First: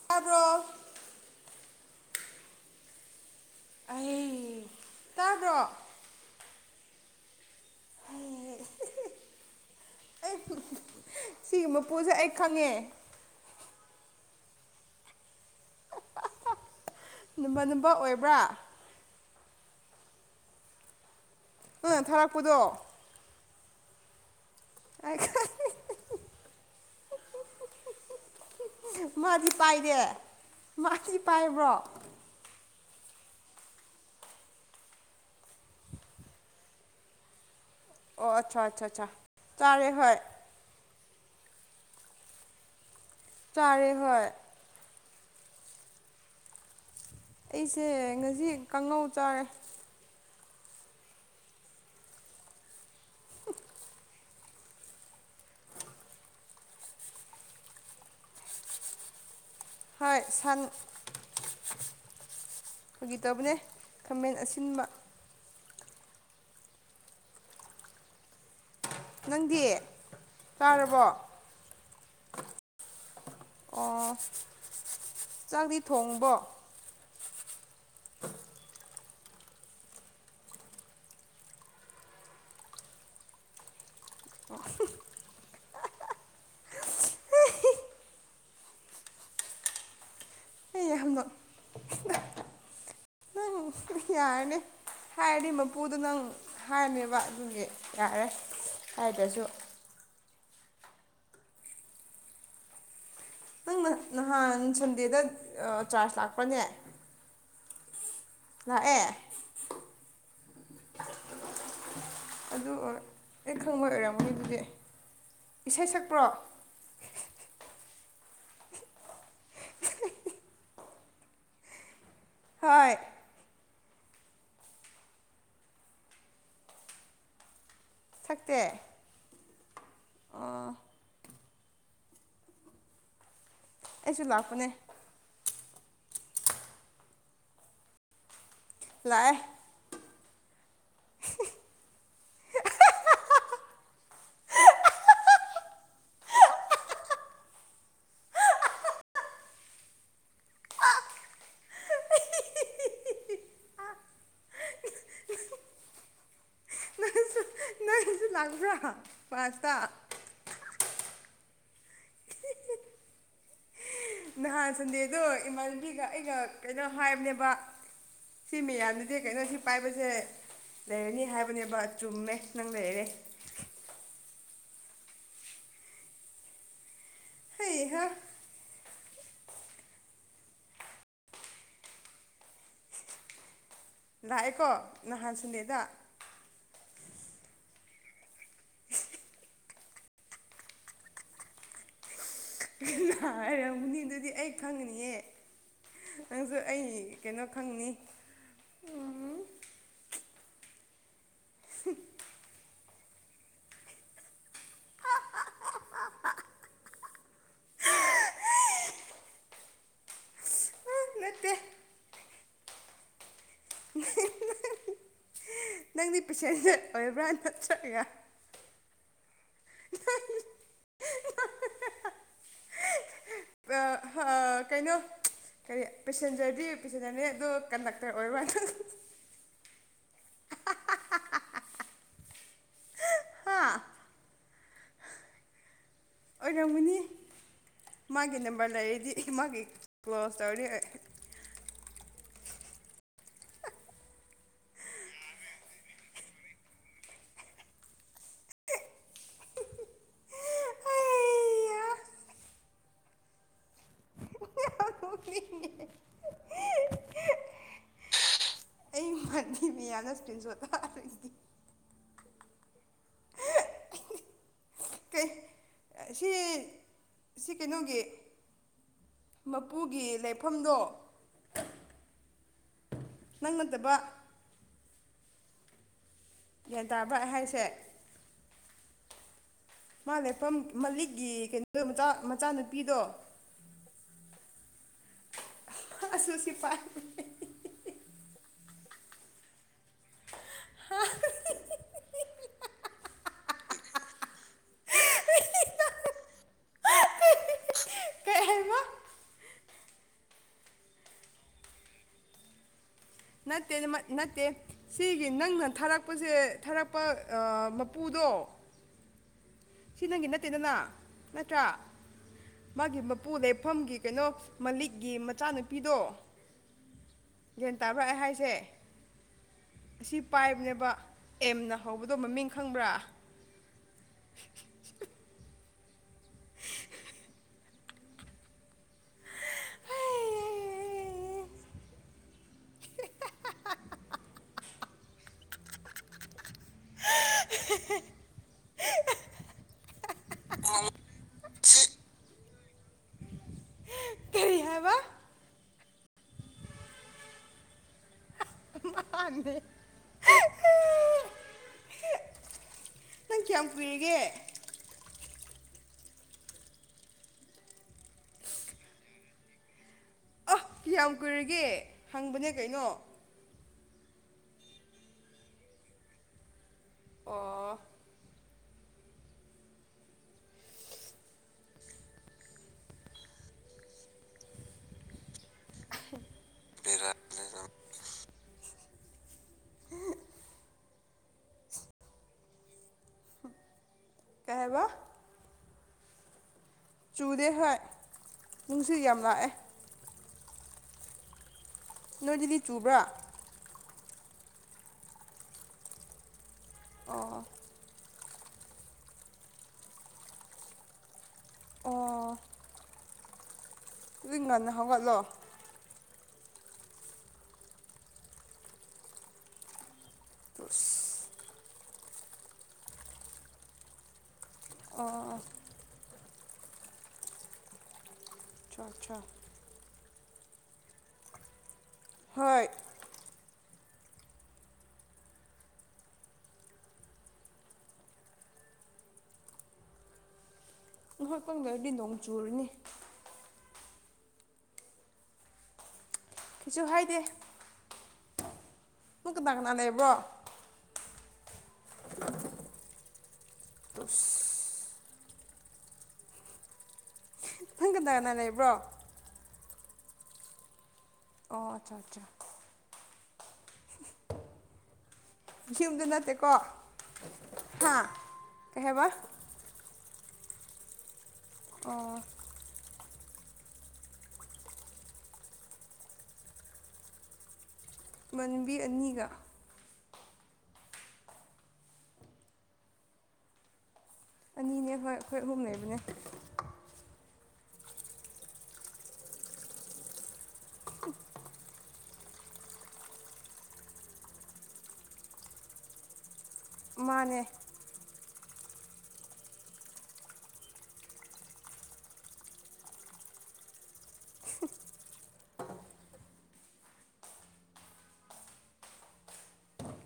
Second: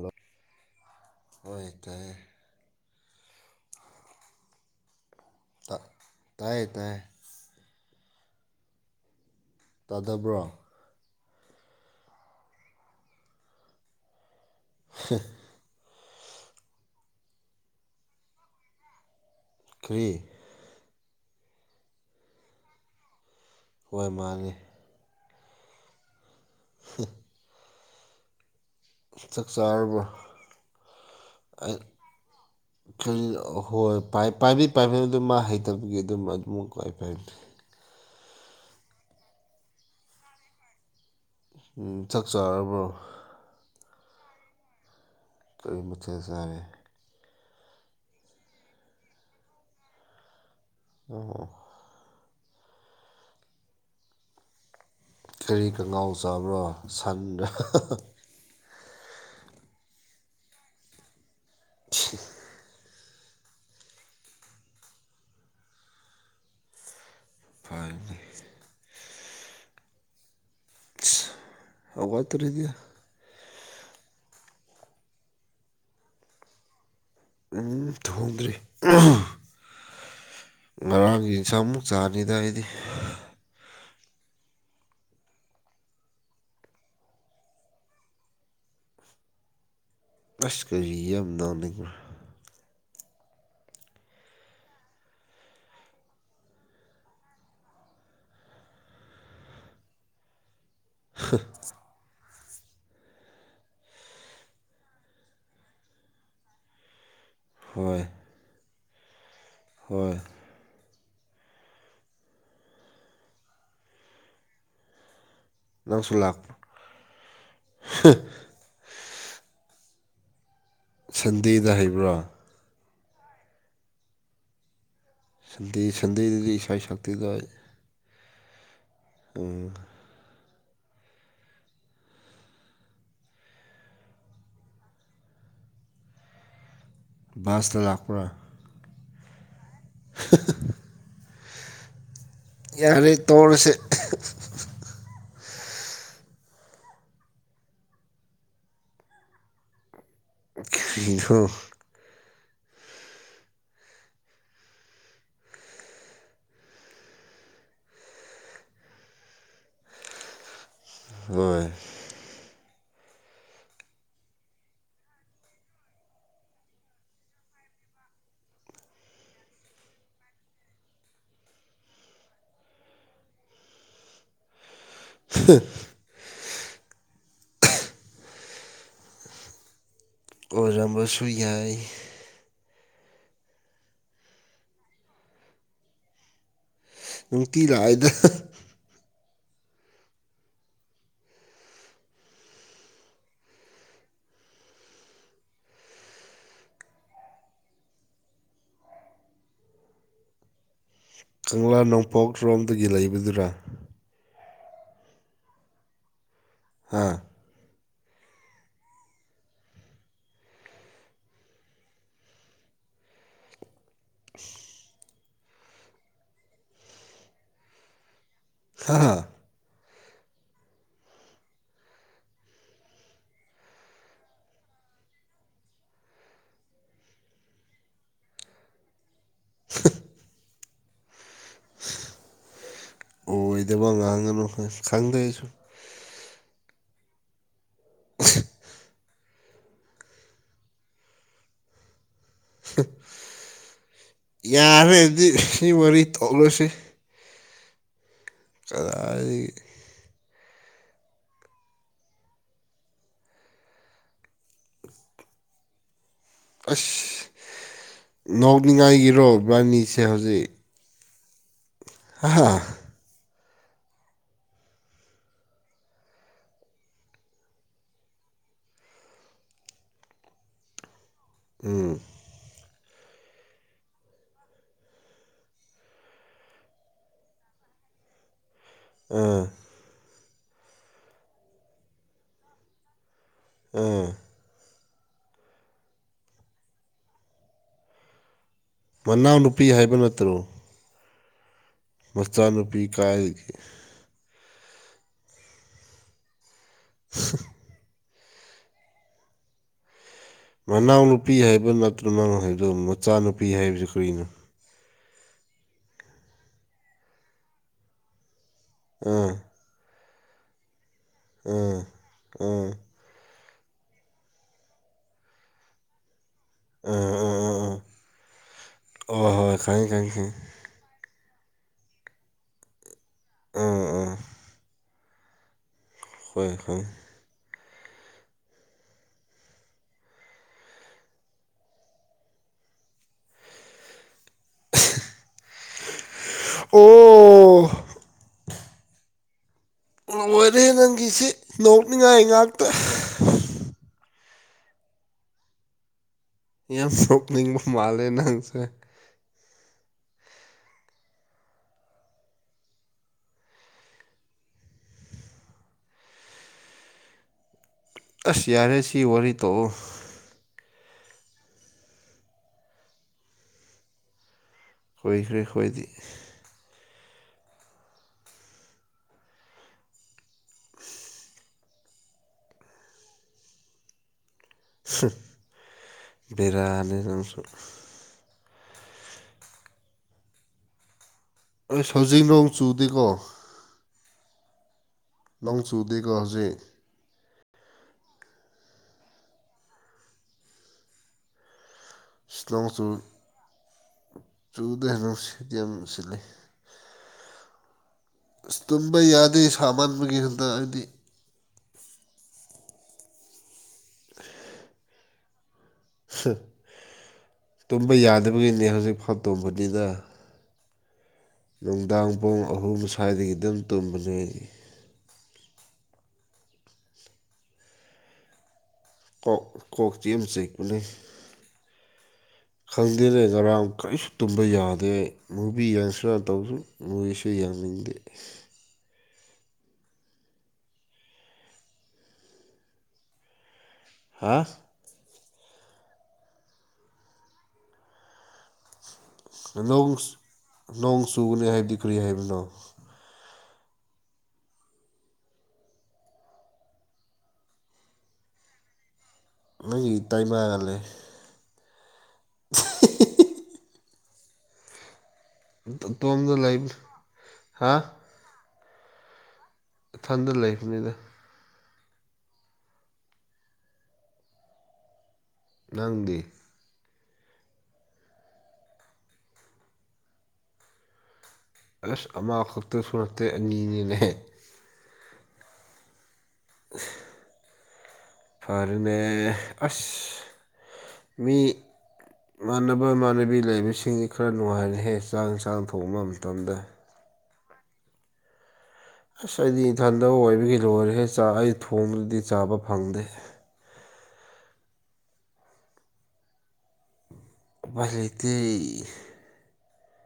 ꯂ ꯇꯥꯕ꯭ꯔꯣ ꯍ ꯇꯦ ꯑꯩ ꯇꯥꯕ꯭ꯔꯣ ꯇꯥꯏꯌꯦ ꯇꯥꯏꯌꯦ ꯑꯩ ꯇꯥꯗꯕ꯭ꯔꯣ ꯁꯤꯒꯤ ꯃꯄꯨꯁꯦ ꯑꯩ ꯈꯪꯉꯦ [unintelligible] ꯅꯨꯝꯕ ꯅꯨꯕ ꯑꯣꯏꯕ꯭ꯔꯥ ꯀ꯭ꯔꯤ ꯅꯣꯏ ꯊꯥꯔꯛꯄꯗꯣ ꯍꯣꯏ ꯃꯥꯜꯂꯤ ꯑꯩ ꯈꯪ ꯍ ꯃꯥꯗꯤ ꯄꯥꯏꯔꯦ ꯆꯥꯔꯕ꯭ꯔꯣ ꯃꯥꯗꯤꯤ ꯄꯥꯏꯕ꯭ꯔꯣ ꯑꯩ ꯍꯣꯏ ꯄꯥꯏꯕꯤ ꯄꯥꯏꯕꯤ ꯑꯗꯨꯝ ꯃꯥ ꯍꯩꯇꯕꯒꯤ ꯑꯗꯨꯝ ꯑꯗꯨꯃꯛ ꯀꯏꯐꯅꯤ ꯑꯣ ꯑꯠꯆꯥ ꯑꯠꯆꯥ ꯑꯠꯆꯥ ꯆꯥꯔꯦ ꯍꯣꯏ ꯆꯛ ꯆꯥꯔꯕꯣ ꯆꯥꯔꯦ ꯍꯣꯏ ꯀꯔꯤ ꯃꯊꯠ ꯆꯥꯔꯤꯦ ꯑꯩꯁꯦ ꯉꯁꯤ ꯀꯥꯡꯉꯧ ꯆꯥꯔꯦ ꯑꯣ [unintelligible] ꯀꯔꯤ ꯀꯒꯥꯎ ꯆꯥꯕ꯭ꯔꯣ ꯁꯟ ꯍꯣꯏ ꯁꯟ [unintelligible] ꯐꯒꯤ ꯇꯧꯕꯅꯦ ꯈꯥꯃꯦꯟ ꯑꯁꯤꯟꯕ ꯐꯔꯅꯦ ꯅꯪꯗꯤ ꯇꯥꯔꯕꯣ ꯍꯧꯒꯠꯇꯥꯔꯤꯗꯤ ꯑꯣ ꯆꯥꯛꯗꯤ ꯊꯣꯡꯕꯣ ꯎꯝ ꯊꯣꯡꯗ꯭ꯔꯤ ꯉꯔꯥꯡꯒꯤ ꯏꯟꯁꯥꯡ ꯑꯃꯨꯛ ꯆꯥꯅꯤꯗ ꯑꯩꯗꯤ ꯑꯣ ꯍꯨꯡ ꯑꯁ ꯑꯩ ꯀꯩꯒꯤ ꯌꯥꯝ ꯅꯣꯛ ꯅꯣꯛꯅꯤꯡꯕ꯭ꯔ ꯅꯪ ꯌꯥꯔꯅꯤ ꯍꯥꯏꯔꯗꯤ ꯃꯄꯨꯗꯣ ꯅꯪ ꯍꯥꯏꯔꯅꯦꯕ ꯑꯗꯨꯒꯤ ꯌꯥꯔꯦ ꯍꯥꯏꯗꯥꯁꯨ ꯍꯥ ꯅꯪ ꯅꯍꯥꯟ ꯁꯟꯗꯦꯗꯥ ꯑꯥ ꯆꯥꯔꯖ ꯂꯥꯛꯄꯔꯥꯅꯦ ꯍꯣꯏ ꯂꯥꯛꯑꯦ ꯍꯣꯏ ꯑꯗꯨ ꯑꯩ ꯈꯪꯕ ꯑꯣꯏꯔꯝꯅꯤ ꯑꯗꯨꯗꯤ ꯏꯁꯩ ꯅꯪꯁꯨ ꯁꯛꯄ꯭ꯔꯣ ꯂꯥꯛ [unintelligible] ꯍꯥ ꯁꯟꯗꯦꯗꯥ ꯍꯩꯕ꯭ꯔꯣ ꯍꯣꯏ ꯁꯟꯗꯦ ꯁꯟꯙꯤꯗꯥꯗꯤ ꯏꯁꯩ ꯁꯛꯇꯤꯗꯥ ꯁꯛꯇꯦ ꯎꯝ ꯑꯣ ꯑꯩꯁꯨ ꯂꯥꯛꯄꯅꯦ ꯕꯁꯇꯥ ꯂꯥꯛꯄ꯭ꯔꯥ ꯂꯥꯛꯑꯦ [unintelligible] [unintelligible] ꯌꯥꯔꯦ ꯇꯣꯍꯧꯔꯁꯦ [unintelligible] ꯂꯥꯛꯄꯔꯥ ꯕꯁꯇꯥ ꯍꯣꯏ ꯅꯍꯥꯟ ꯁꯟꯗꯦꯗꯣ ꯏꯃꯥꯟꯅꯕꯤꯒ ꯑꯩꯒ ꯀꯩꯅꯣ ꯍꯥꯏꯕꯅꯦꯕ ꯁꯤ ꯃꯌꯥꯝꯅꯗꯤ ꯀꯩꯅꯣ ꯁꯤ ꯄꯥꯏꯕꯁꯦ ꯂꯩꯔꯅꯤ ꯍꯥꯏꯕꯅꯦꯕ ꯆꯨꯝꯃꯦ ꯅꯪ ꯂꯩꯔꯦ [unintelligible] ꯍꯩꯍꯥ ꯑꯣꯏꯔꯝꯕꯁꯨ ꯌꯥꯏ ꯂꯥꯛꯑꯦꯀꯣ ꯅꯍꯥꯟ ꯁꯟꯗꯦꯗꯥ ꯅꯨꯡꯇꯤ ꯂꯥꯛꯏꯗꯥ ꯅꯥ ꯍꯥꯏꯔꯝꯒꯅꯤ ꯑꯗꯨꯗꯤ ꯑꯩ ꯈꯪꯒꯅꯤꯌꯦ ꯅꯪꯁꯨ ꯑꯩ ꯀꯩꯅꯣ ꯈꯪꯅꯤ ꯀꯪꯂꯥ ꯅꯣꯡꯄꯣꯛ ꯔꯣꯝꯗꯥꯒꯤ ꯂꯩꯕꯗꯨꯔꯥ ꯍꯥꯥ ꯅꯠꯇꯦ [inaudible] ꯅꯪꯗꯤ ꯄꯦꯁꯦꯟꯁꯦꯠ ꯑꯣꯏꯕ꯭ꯔꯥ ꯅꯠꯇ꯭ꯔꯒ [unintelligible] ꯍꯥ [unintelligible] [unintelligible] ꯀꯩꯅꯣ ꯀꯔꯤ ꯄꯦꯁꯦꯟꯖꯔꯗꯤ ꯄꯦꯁꯦꯟꯖꯔꯅꯦ ꯑꯗꯨꯗꯣ ꯀꯟꯗꯛꯇꯔ ꯑꯣꯏꯔ [unintelligible] [inaudible] ꯑꯣꯏꯗꯕ ꯉꯥꯡꯒꯅꯨ ꯈꯪꯗꯦ ꯑꯩꯁꯨ ꯑꯣꯏꯔꯝꯒꯨꯅꯤ ꯃꯥꯒꯤ ꯅꯝꯕꯔ ꯂꯩꯔꯗꯤ ꯃꯥꯒꯤ ꯀ꯭ꯂꯣꯁ ꯇꯧꯔꯥꯅꯤ ꯑꯩ ꯌꯥꯔꯦꯗꯤ ꯁꯤ ꯋꯥꯔꯤ ꯊꯣꯛꯂꯁꯤ ꯀꯗꯥꯏꯗꯒꯤ [unintelligible] ꯑꯁ ꯅꯣꯛꯅꯤꯡꯉꯥꯏꯒꯤꯔꯣ ꯃꯤ ꯏꯕꯥꯅꯤꯁꯦ [unintelligible] ꯍꯥ ꯍꯥ ꯀꯩ ꯁꯤ ꯁꯤ ꯀꯩꯅꯣꯒꯤ ꯃꯄꯨꯒꯤ ꯂꯩꯐꯝꯗꯣ ꯎꯝ ꯅꯪꯅꯠꯇꯕ ꯭ꯌꯥꯟ ꯇꯥꯕ ꯍꯥꯏꯁꯦ ꯎꯝ ꯃꯥ ꯂꯩꯐꯝ ꯃꯂꯤꯛꯀꯤ ꯀꯩꯅꯣꯗꯣ ꯃꯆꯥ ꯃꯆꯥꯅꯨꯄꯤꯗꯣ ꯎꯝ ꯍꯥꯁꯨ ꯎꯁꯤ ꯄꯥꯏ ꯃꯅꯥꯎꯅꯨꯄꯤ ꯍꯥꯏꯕ ꯅꯠꯇ꯭ꯔꯣ [unintelligible] ꯃꯆꯥꯅꯨꯄꯤ ꯀꯥꯏꯗꯒꯤ [unintelligible] ꯀꯩ ꯍꯥꯏꯕꯥ ꯃꯅꯥꯎꯅꯨꯄꯤ ꯍꯥꯏꯕ ꯅꯠꯇ꯭ꯔ ꯅꯪ ꯍꯥꯏꯗꯣ ꯃꯆꯥꯅꯨꯄꯤ ꯅꯠꯇꯦ ꯍꯥꯏꯕꯁꯤ ꯀꯔꯤꯅꯣ ꯅꯠꯇꯦ ꯁꯤꯒꯤ ꯅꯪꯅ ꯊꯥꯔꯛꯄꯁꯦ ꯊꯥꯔꯛꯄ ꯃꯄꯨꯗꯣ ꯑꯥ ꯁꯤ ꯅꯪꯒꯤ ꯅꯠꯇꯦꯗꯅ ꯅꯠꯇ꯭ꯔꯥ ꯑꯥ ꯑꯥ ꯃꯥꯒꯤ ꯃꯄꯨ ꯂꯩꯐꯝꯒꯤ ꯀꯩꯅꯣ ꯃꯂꯤꯛꯀꯤ ꯃꯆꯥꯅꯨꯄꯤꯗꯣ ꯑꯥ ꯑꯥ ꯑꯥ ꯑꯥ ꯒ꯭ꯌꯥꯟ ꯇꯥꯕꯔꯑꯩ ꯍꯥꯏꯁꯦ ꯑꯣ ꯍꯣꯏ ꯈꯪꯉꯦ ꯈꯪꯉꯦ ꯑꯁꯤ ꯈꯪꯉꯦ ꯄꯥꯏꯕꯅꯦꯕ꯫ ꯑꯦꯝꯅ ꯍꯧꯕꯗꯣ ꯃꯃꯤꯡ ꯈꯪꯕ꯭ꯔꯥ ꯎꯝ ꯎꯝ [unintelligible] ꯍꯣꯏ ꯍꯣꯏ [unintelligible] ꯑꯣ [unintelligible] ꯂꯣꯏꯔꯦꯍ‌ꯦ ꯅꯪꯒꯤꯁꯤ ꯅꯣꯛꯅꯤꯡꯉꯥꯏ ꯉꯥꯛꯇ ꯀꯔꯤ ꯍꯥꯏꯕ ꯌꯥꯝ ꯅꯣꯛꯅꯤꯡꯕ ꯃꯥꯜꯂꯦ ꯅꯪꯁꯦ ꯃꯥꯒꯤꯅꯦ ꯅꯪ ꯀꯌꯥꯝ ꯀꯨꯏꯔꯤꯒꯦ ꯑꯁ ꯌꯥꯔꯦ ꯁꯤ ꯋꯥꯔꯤꯔꯤ ꯇꯣꯛꯑꯣ ꯀꯤꯌꯥꯝ ꯀꯨꯏꯔꯒꯦ ꯍꯪꯕꯅꯦ ꯀꯩꯅꯣ ꯑꯣꯏꯈ꯭ꯔꯦ ꯍꯣꯏꯗꯤ ꯑꯣ ꯕꯦꯔꯥꯅꯦ ꯅꯪꯁꯨ ꯑꯩ ꯍꯧꯖꯤꯛ ꯅꯣꯡ ꯆꯨꯗꯦꯀꯣ ꯀꯩ ꯍꯥꯏꯕꯥ ꯅꯣꯡ ꯆꯨꯗꯦꯀꯣ ꯍꯧꯖꯤꯛ ꯆꯨꯗꯦ ꯍꯣꯏ ꯅꯨꯡꯁꯤꯠ ꯌꯥꯝ ꯂꯥꯛꯑꯦ ꯅꯣꯏ ꯑꯁ ꯗꯗꯤ ꯅꯣꯡ ꯆꯨ ꯆꯨꯕ꯭ꯔꯥ ꯆꯨꯗꯦ ꯅꯨꯡꯁꯤꯠꯇꯤ ꯌꯥꯝ ꯁꯤꯠꯂꯦ ꯑ‌ꯣ ꯑꯁ ꯇꯨꯝꯕ ꯌꯥꯗꯦ ꯁꯥꯃꯟꯕꯒꯤ ꯍꯟꯇꯛ ꯑꯣ ꯑꯗꯨꯨꯗꯤ ꯉꯟꯅ ꯍꯧꯒꯠꯂꯣ ꯇꯨꯝꯕ ꯌꯥꯗꯕꯒꯤꯅꯦ ꯍꯧꯖꯤꯛꯐꯥꯎ ꯇꯨꯝꯕꯅꯤꯅ ꯑꯁ ꯅꯨꯡꯗꯥꯡ ꯄꯨꯡ ꯑꯍꯨꯝ ꯁ꯭ꯋꯥꯏꯗꯒꯤ ꯑꯗꯨꯝ ꯇꯨꯝꯕꯅꯦ ꯑꯩ ꯑꯣꯑ‌ꯣꯑ‌ꯣ [unintelligible] ꯀꯣꯛꯇꯤ ꯌꯥꯝ ꯆꯤꯛꯄꯅꯦ ꯫ ꯍꯣꯏ ꯈꯪꯗꯦꯅꯦ ꯉꯔꯥꯡ ꯀꯔꯤꯁꯨ ꯇꯨꯝꯕ ꯌꯥꯗꯦ ꯃꯨꯚꯤ ꯌꯦꯡꯁꯤꯔꯥ ꯇꯧꯕꯁꯨ ꯃꯨꯏꯁꯨ ꯌ‌ꯦꯡꯅꯤꯡꯗꯦ ꯅꯍꯣꯏ ꯀꯟ ꯒꯥꯔꯗꯤ ꯅꯣꯡ ꯆꯨꯔꯤꯅꯤ ꯍꯥꯥ ꯀꯩꯁꯨ ꯍꯥꯏꯗꯦ ꯅꯪ ꯀꯅꯥ ꯀꯅꯥ ꯅ‌ꯣꯡꯁ ꯂꯩꯕ꯭ꯔꯣ ꯅꯣꯡ ꯆꯨꯒꯅꯤ ꯍꯥꯏꯕꯗꯤ ꯀꯔꯤ ꯍꯥꯏꯕꯅꯣ ꯑꯁ ꯅꯪ ꯀꯅꯥ ꯀꯅꯥ ꯂꯩꯕ꯭ꯔꯣ ꯅꯪꯒꯤ ꯏꯇꯩꯃꯥꯒꯥ ꯂꯩ ꯑꯣ ꯑꯠꯆꯥ ꯑꯠꯆꯥ ꯌꯨꯝꯗ ꯏꯇꯣꯝꯗ ꯅꯠꯇꯦꯀꯣ ꯂꯩꯕ ꯍꯥ ꯀꯩ ꯍꯥꯏꯕ ꯏꯊꯟꯗ ꯂꯩꯕꯅꯤꯗ ꯑꯣ ꯅꯪꯗꯤ ꯃꯥꯟꯅꯕꯤ ꯑꯅꯤꯒ ꯑꯁ ꯑꯃꯈꯛꯇꯁꯨ ꯅꯠꯇꯦ ꯑꯅꯤꯅꯤꯅ‌ꯦ ꯏꯅꯦ ꯍꯣꯏ ꯑꯩꯈꯣꯏ ꯑꯍꯨꯝ ꯂꯩꯕꯅꯦ [unintelligible] ꯐꯔ‌ꯦꯅꯦ ꯑꯁ ꯃꯤ ꯏꯃꯥꯟꯅꯕ ꯏꯃꯥꯟꯅꯕꯤ ꯂꯩꯕꯁꯤꯡꯁꯤ ꯈꯔ ꯅꯨꯡꯉꯥꯏꯔ‌ꯦꯍꯦ ꯆꯥꯛ ꯏꯟꯁꯥꯡ ꯊꯣꯡꯕ ꯃꯇꯝꯗ ꯃꯥꯅꯦ ꯑꯁ ꯑꯩꯗꯤ ꯏꯟꯊꯟꯗ ꯑꯣꯏꯕꯒꯤ ꯂꯣꯏꯔꯦ ꯑꯩ ꯊꯣꯡꯗꯨꯗꯤ ꯆꯥꯕ ꯐꯪꯗꯦ ꯃꯦꯇꯩ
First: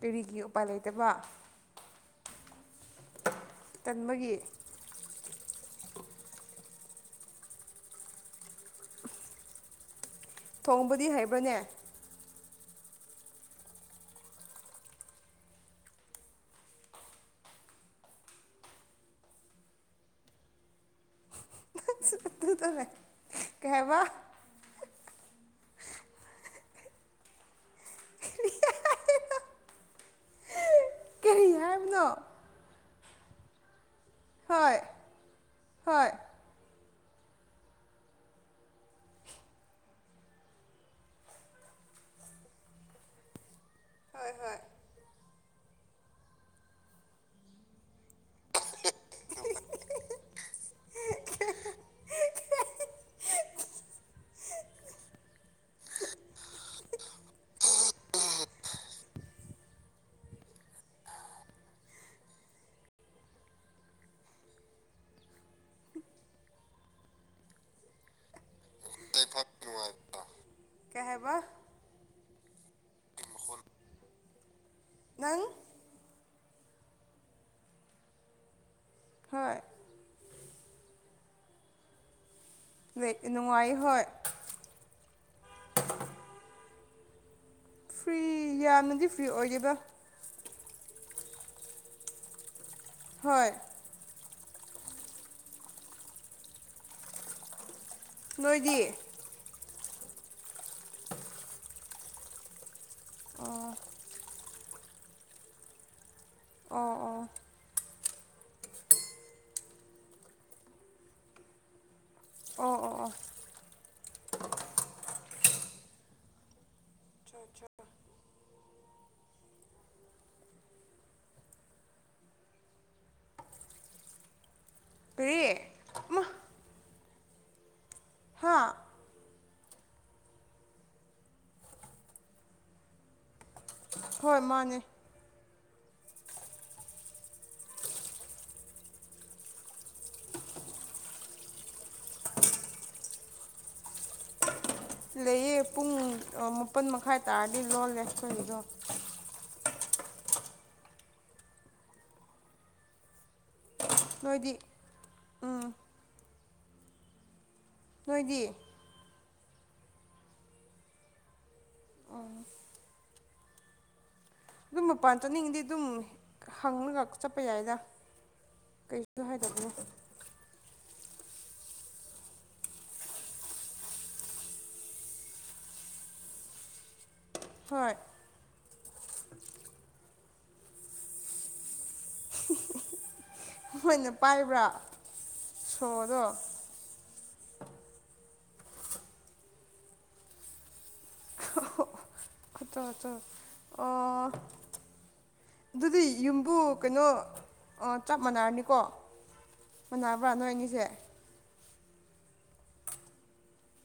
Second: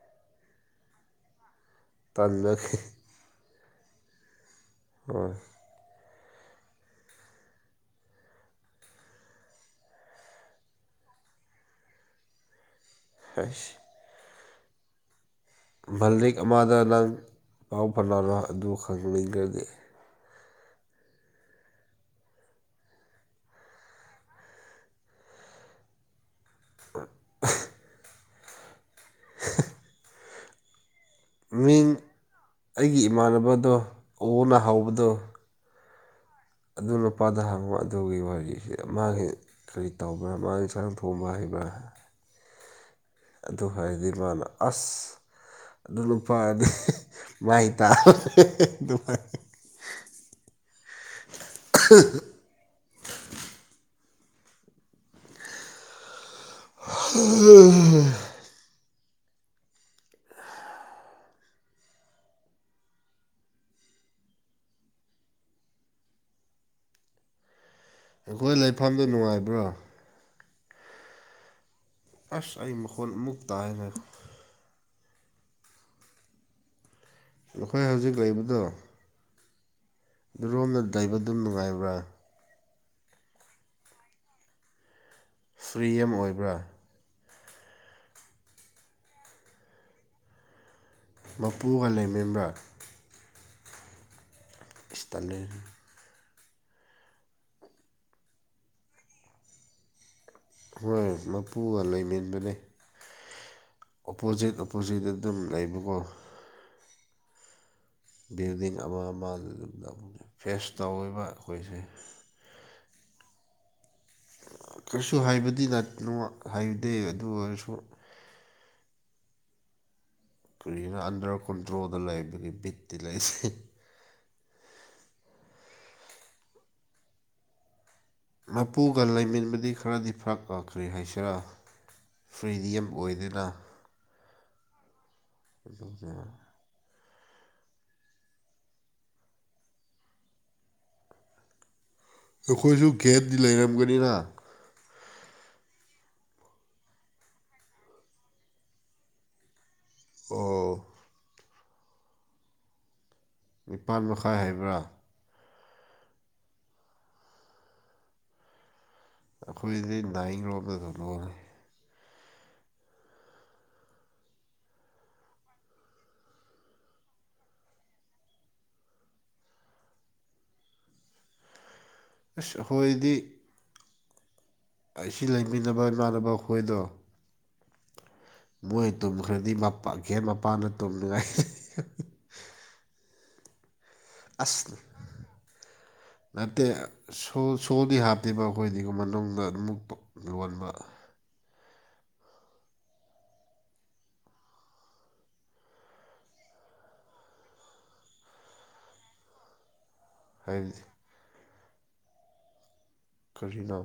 ꯄꯦꯔꯤꯒꯤ ꯎꯄꯥꯏ ꯂꯩꯇꯕ ꯇꯥꯟꯅꯈꯤ ꯇꯟꯕꯒꯤ [unintelligible] ꯊꯣꯡꯕꯗꯤ ꯍꯩꯕ꯭ꯔꯅꯦ ꯍ‌‌ꯩꯁ ꯃꯜꯂꯤꯛ ꯑꯃꯗ ꯅꯪ ꯄꯥꯎ ꯐꯥꯎꯅꯔꯣ ꯑꯗꯨ ꯈꯪꯅꯤꯡꯈ꯭ꯔꯗꯤ [unintelligible] ꯀ‌ꯩ ꯍꯥꯏꯕ ꯑ [unintelligible] ꯀꯔꯤ ꯃꯤꯡ ꯍꯥꯏꯕꯅꯣ ꯑꯩꯒꯤ ꯏꯃꯥꯟꯅꯕꯗꯣ ꯑꯣꯅ ꯍꯣꯏ ꯍꯥꯎꯕꯗꯣ ꯍꯣꯏ ꯑꯗꯨ ꯅꯨꯄꯥꯗ ꯍꯥꯡꯕ ꯑꯗꯨꯒꯤ ꯋꯥꯔꯤꯁꯤ ꯃꯥꯒꯤ ꯀꯔꯤ ꯇꯧꯕ꯭ꯔꯥ ꯃꯥꯅ ꯏꯟꯁꯥꯡ ꯊꯣꯡꯕ ꯍꯥꯏꯕ꯭ꯔꯥ ꯑꯗꯨ ꯍꯥꯏꯕꯗꯤ ꯍꯣꯏ ꯃꯥꯅ ꯍꯣꯏ ꯑꯁ ꯑꯗꯨ ꯂꯨꯄꯥꯗꯤ ꯃꯩ ꯇꯥ ꯑꯗꯨꯃꯥꯏ [inaudible] [inaudible] ꯎꯝ ꯑꯩꯈꯣꯏ ꯂꯩꯐꯝꯗꯨꯣ ꯅꯨꯡꯉꯥꯏꯕ꯭ꯔꯣ ꯀꯍꯦꯕ ꯑꯁ ꯑ ꯃꯈꯜ ꯃꯨꯕ ꯇꯥꯏꯅ ꯉꯪ ꯑꯩꯈꯣꯏ ꯍꯧꯖꯤꯛ ꯂꯩꯕꯗꯣ ꯍꯣꯏ ꯔꯣꯝꯅ ꯗꯏꯕꯗꯨꯝ ꯅꯨꯡꯉꯥꯏꯕ꯭ꯔꯥ ꯅꯨꯡꯉꯥꯏ ꯍꯣꯏ ꯐ꯭ꯔꯤ ꯑꯃ ꯑꯣꯏꯕ꯭ꯔꯥ ꯐ꯭ꯔꯤ ꯌꯥꯝꯅꯗꯤ ꯐ꯭ꯔꯤ ꯑꯣꯏꯒꯦꯕ ꯃꯄꯨꯒ ꯂꯩꯃꯦꯝꯕ꯭ꯔ ꯍꯣꯏ ꯏꯁꯇꯥꯟꯗꯔ ꯅꯣꯏꯗꯤ ꯍꯣꯏ ꯃꯄꯨꯒ ꯂꯣꯏꯃꯦꯟꯕꯅꯦ ꯑꯣ ꯑꯣꯄꯣꯖꯤꯠ ꯑꯣꯄꯣꯖꯤꯠꯇ ꯑꯗꯨꯝ ꯂꯩꯕꯀꯣ ꯑꯣ ꯑꯣ ꯕꯤꯜꯗꯤꯡ ꯑꯃ ꯑꯃꯗ ꯑꯗꯨꯝ ꯐꯦꯁ ꯇꯧꯕ ꯑꯩꯈꯣꯏꯁꯦ ꯑꯣ ꯑꯣ ꯀꯩꯁꯨ ꯍꯥꯏꯕꯗꯤ ꯅꯣ ꯍꯥꯏꯗꯦ ꯑꯗꯨ ꯑꯣ ꯑꯣꯏꯔꯁꯨ ꯀꯔꯤꯅ ꯑꯟꯗꯔꯐ ꯀꯟꯇ꯭ꯔꯣꯜꯗ ꯂꯩꯑꯕꯒꯤ ꯕꯤꯠ ꯇꯤ ꯂꯩꯁꯦ ꯇ꯭ꯂꯦ ꯍꯥ ꯃꯄꯨꯒ ꯂꯩꯃꯤꯟꯕꯗꯤ ꯈꯔꯗꯤ ꯐꯔꯛꯑꯈ꯭ꯔꯤ ꯍꯥꯏꯁꯤꯔꯛ ꯐ꯭ꯔꯤꯗꯤꯌꯝ ꯑꯣꯏꯗꯨꯅ ꯍꯣꯏ ꯃꯥꯅꯦ ꯁꯦ ꯑꯩꯈꯣꯏꯁꯨ ꯒꯦꯞꯇꯤ ꯂꯩꯔꯝꯒꯅꯤꯅ ꯂꯩꯌꯦ ꯄꯨꯡ ꯃꯥꯄꯜ ꯃꯈꯥꯏ ꯇꯥꯔꯗꯤ ꯂꯣꯜꯂꯦ ꯑꯩꯈꯣꯏꯒꯤꯗꯣ ꯑꯣ ꯅꯤꯄꯥꯟ ꯃꯈꯥꯏ ꯅꯣꯏꯗꯤ ꯍꯥꯏꯕ꯭ꯔꯥ ꯎꯝ ꯅꯣꯏꯗꯤ ꯑꯩꯈꯣꯏꯁꯦ ꯅꯥꯏꯤꯡ ꯔꯣꯝꯗꯁꯨ ꯂꯣꯜꯂꯦ ꯑꯗꯨꯝ ꯃꯄꯥꯟ ꯆꯠꯅꯤꯡꯉꯤꯗꯤ ꯑꯗꯨꯝ ꯍꯪꯉꯒ ꯆꯠꯄ ꯌꯥꯏꯗ ꯀꯩꯁꯨ ꯍꯥꯏꯗꯕꯅꯣ ꯑꯁ ꯍꯣꯏꯗꯤ ꯑꯩ ꯂꯩꯃꯤꯟꯅꯕ ꯏꯃꯥꯟꯅꯕ ꯑꯩꯈꯣꯏꯗꯣ ꯍꯣꯏ ꯃꯣꯏ ꯇꯨꯝꯈ꯭ꯔꯗꯤ ꯃꯒꯦꯟ ꯃꯄꯥꯟꯅ ꯇꯨꯝꯅꯤꯡꯉꯥꯏ ꯃꯣꯏꯅ ꯄꯥꯏꯕ꯭ꯔꯥ ꯑꯁ ꯁꯣꯗꯣ ꯁꯣ ꯁꯣꯜꯗꯤ ꯍꯥꯞꯇꯦꯕ ꯑꯩꯈꯣꯏꯗꯤ ꯃꯅꯨꯡꯗ ꯑꯗꯨꯝ ꯌꯣꯟꯕ ꯑꯠꯇꯣꯠꯇꯣ ꯑꯣ ꯑꯗꯨꯗꯤ ꯌꯨꯝꯕꯨ ꯀꯩꯅꯣ ꯆꯞ ꯃꯥꯟꯅꯔꯅꯤꯀꯣ ꯃꯅꯥꯕ꯭ꯔꯥ ꯅꯣꯏ ꯍꯥꯏꯕꯗꯤ ꯑꯅꯤꯁꯦ ꯀꯔꯤꯅꯣ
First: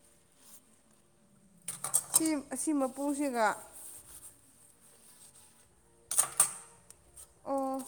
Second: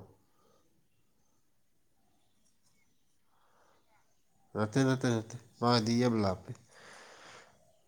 ꯁꯤ ꯑꯁꯤ ꯃꯄꯨꯁꯤꯒ ꯅꯅꯥꯠꯇ ꯅꯅꯥꯠꯇ ꯅꯅꯥꯠꯇ ꯃꯥ ꯂꯤꯑꯕ ꯂꯥꯞꯄꯦ ꯑꯣ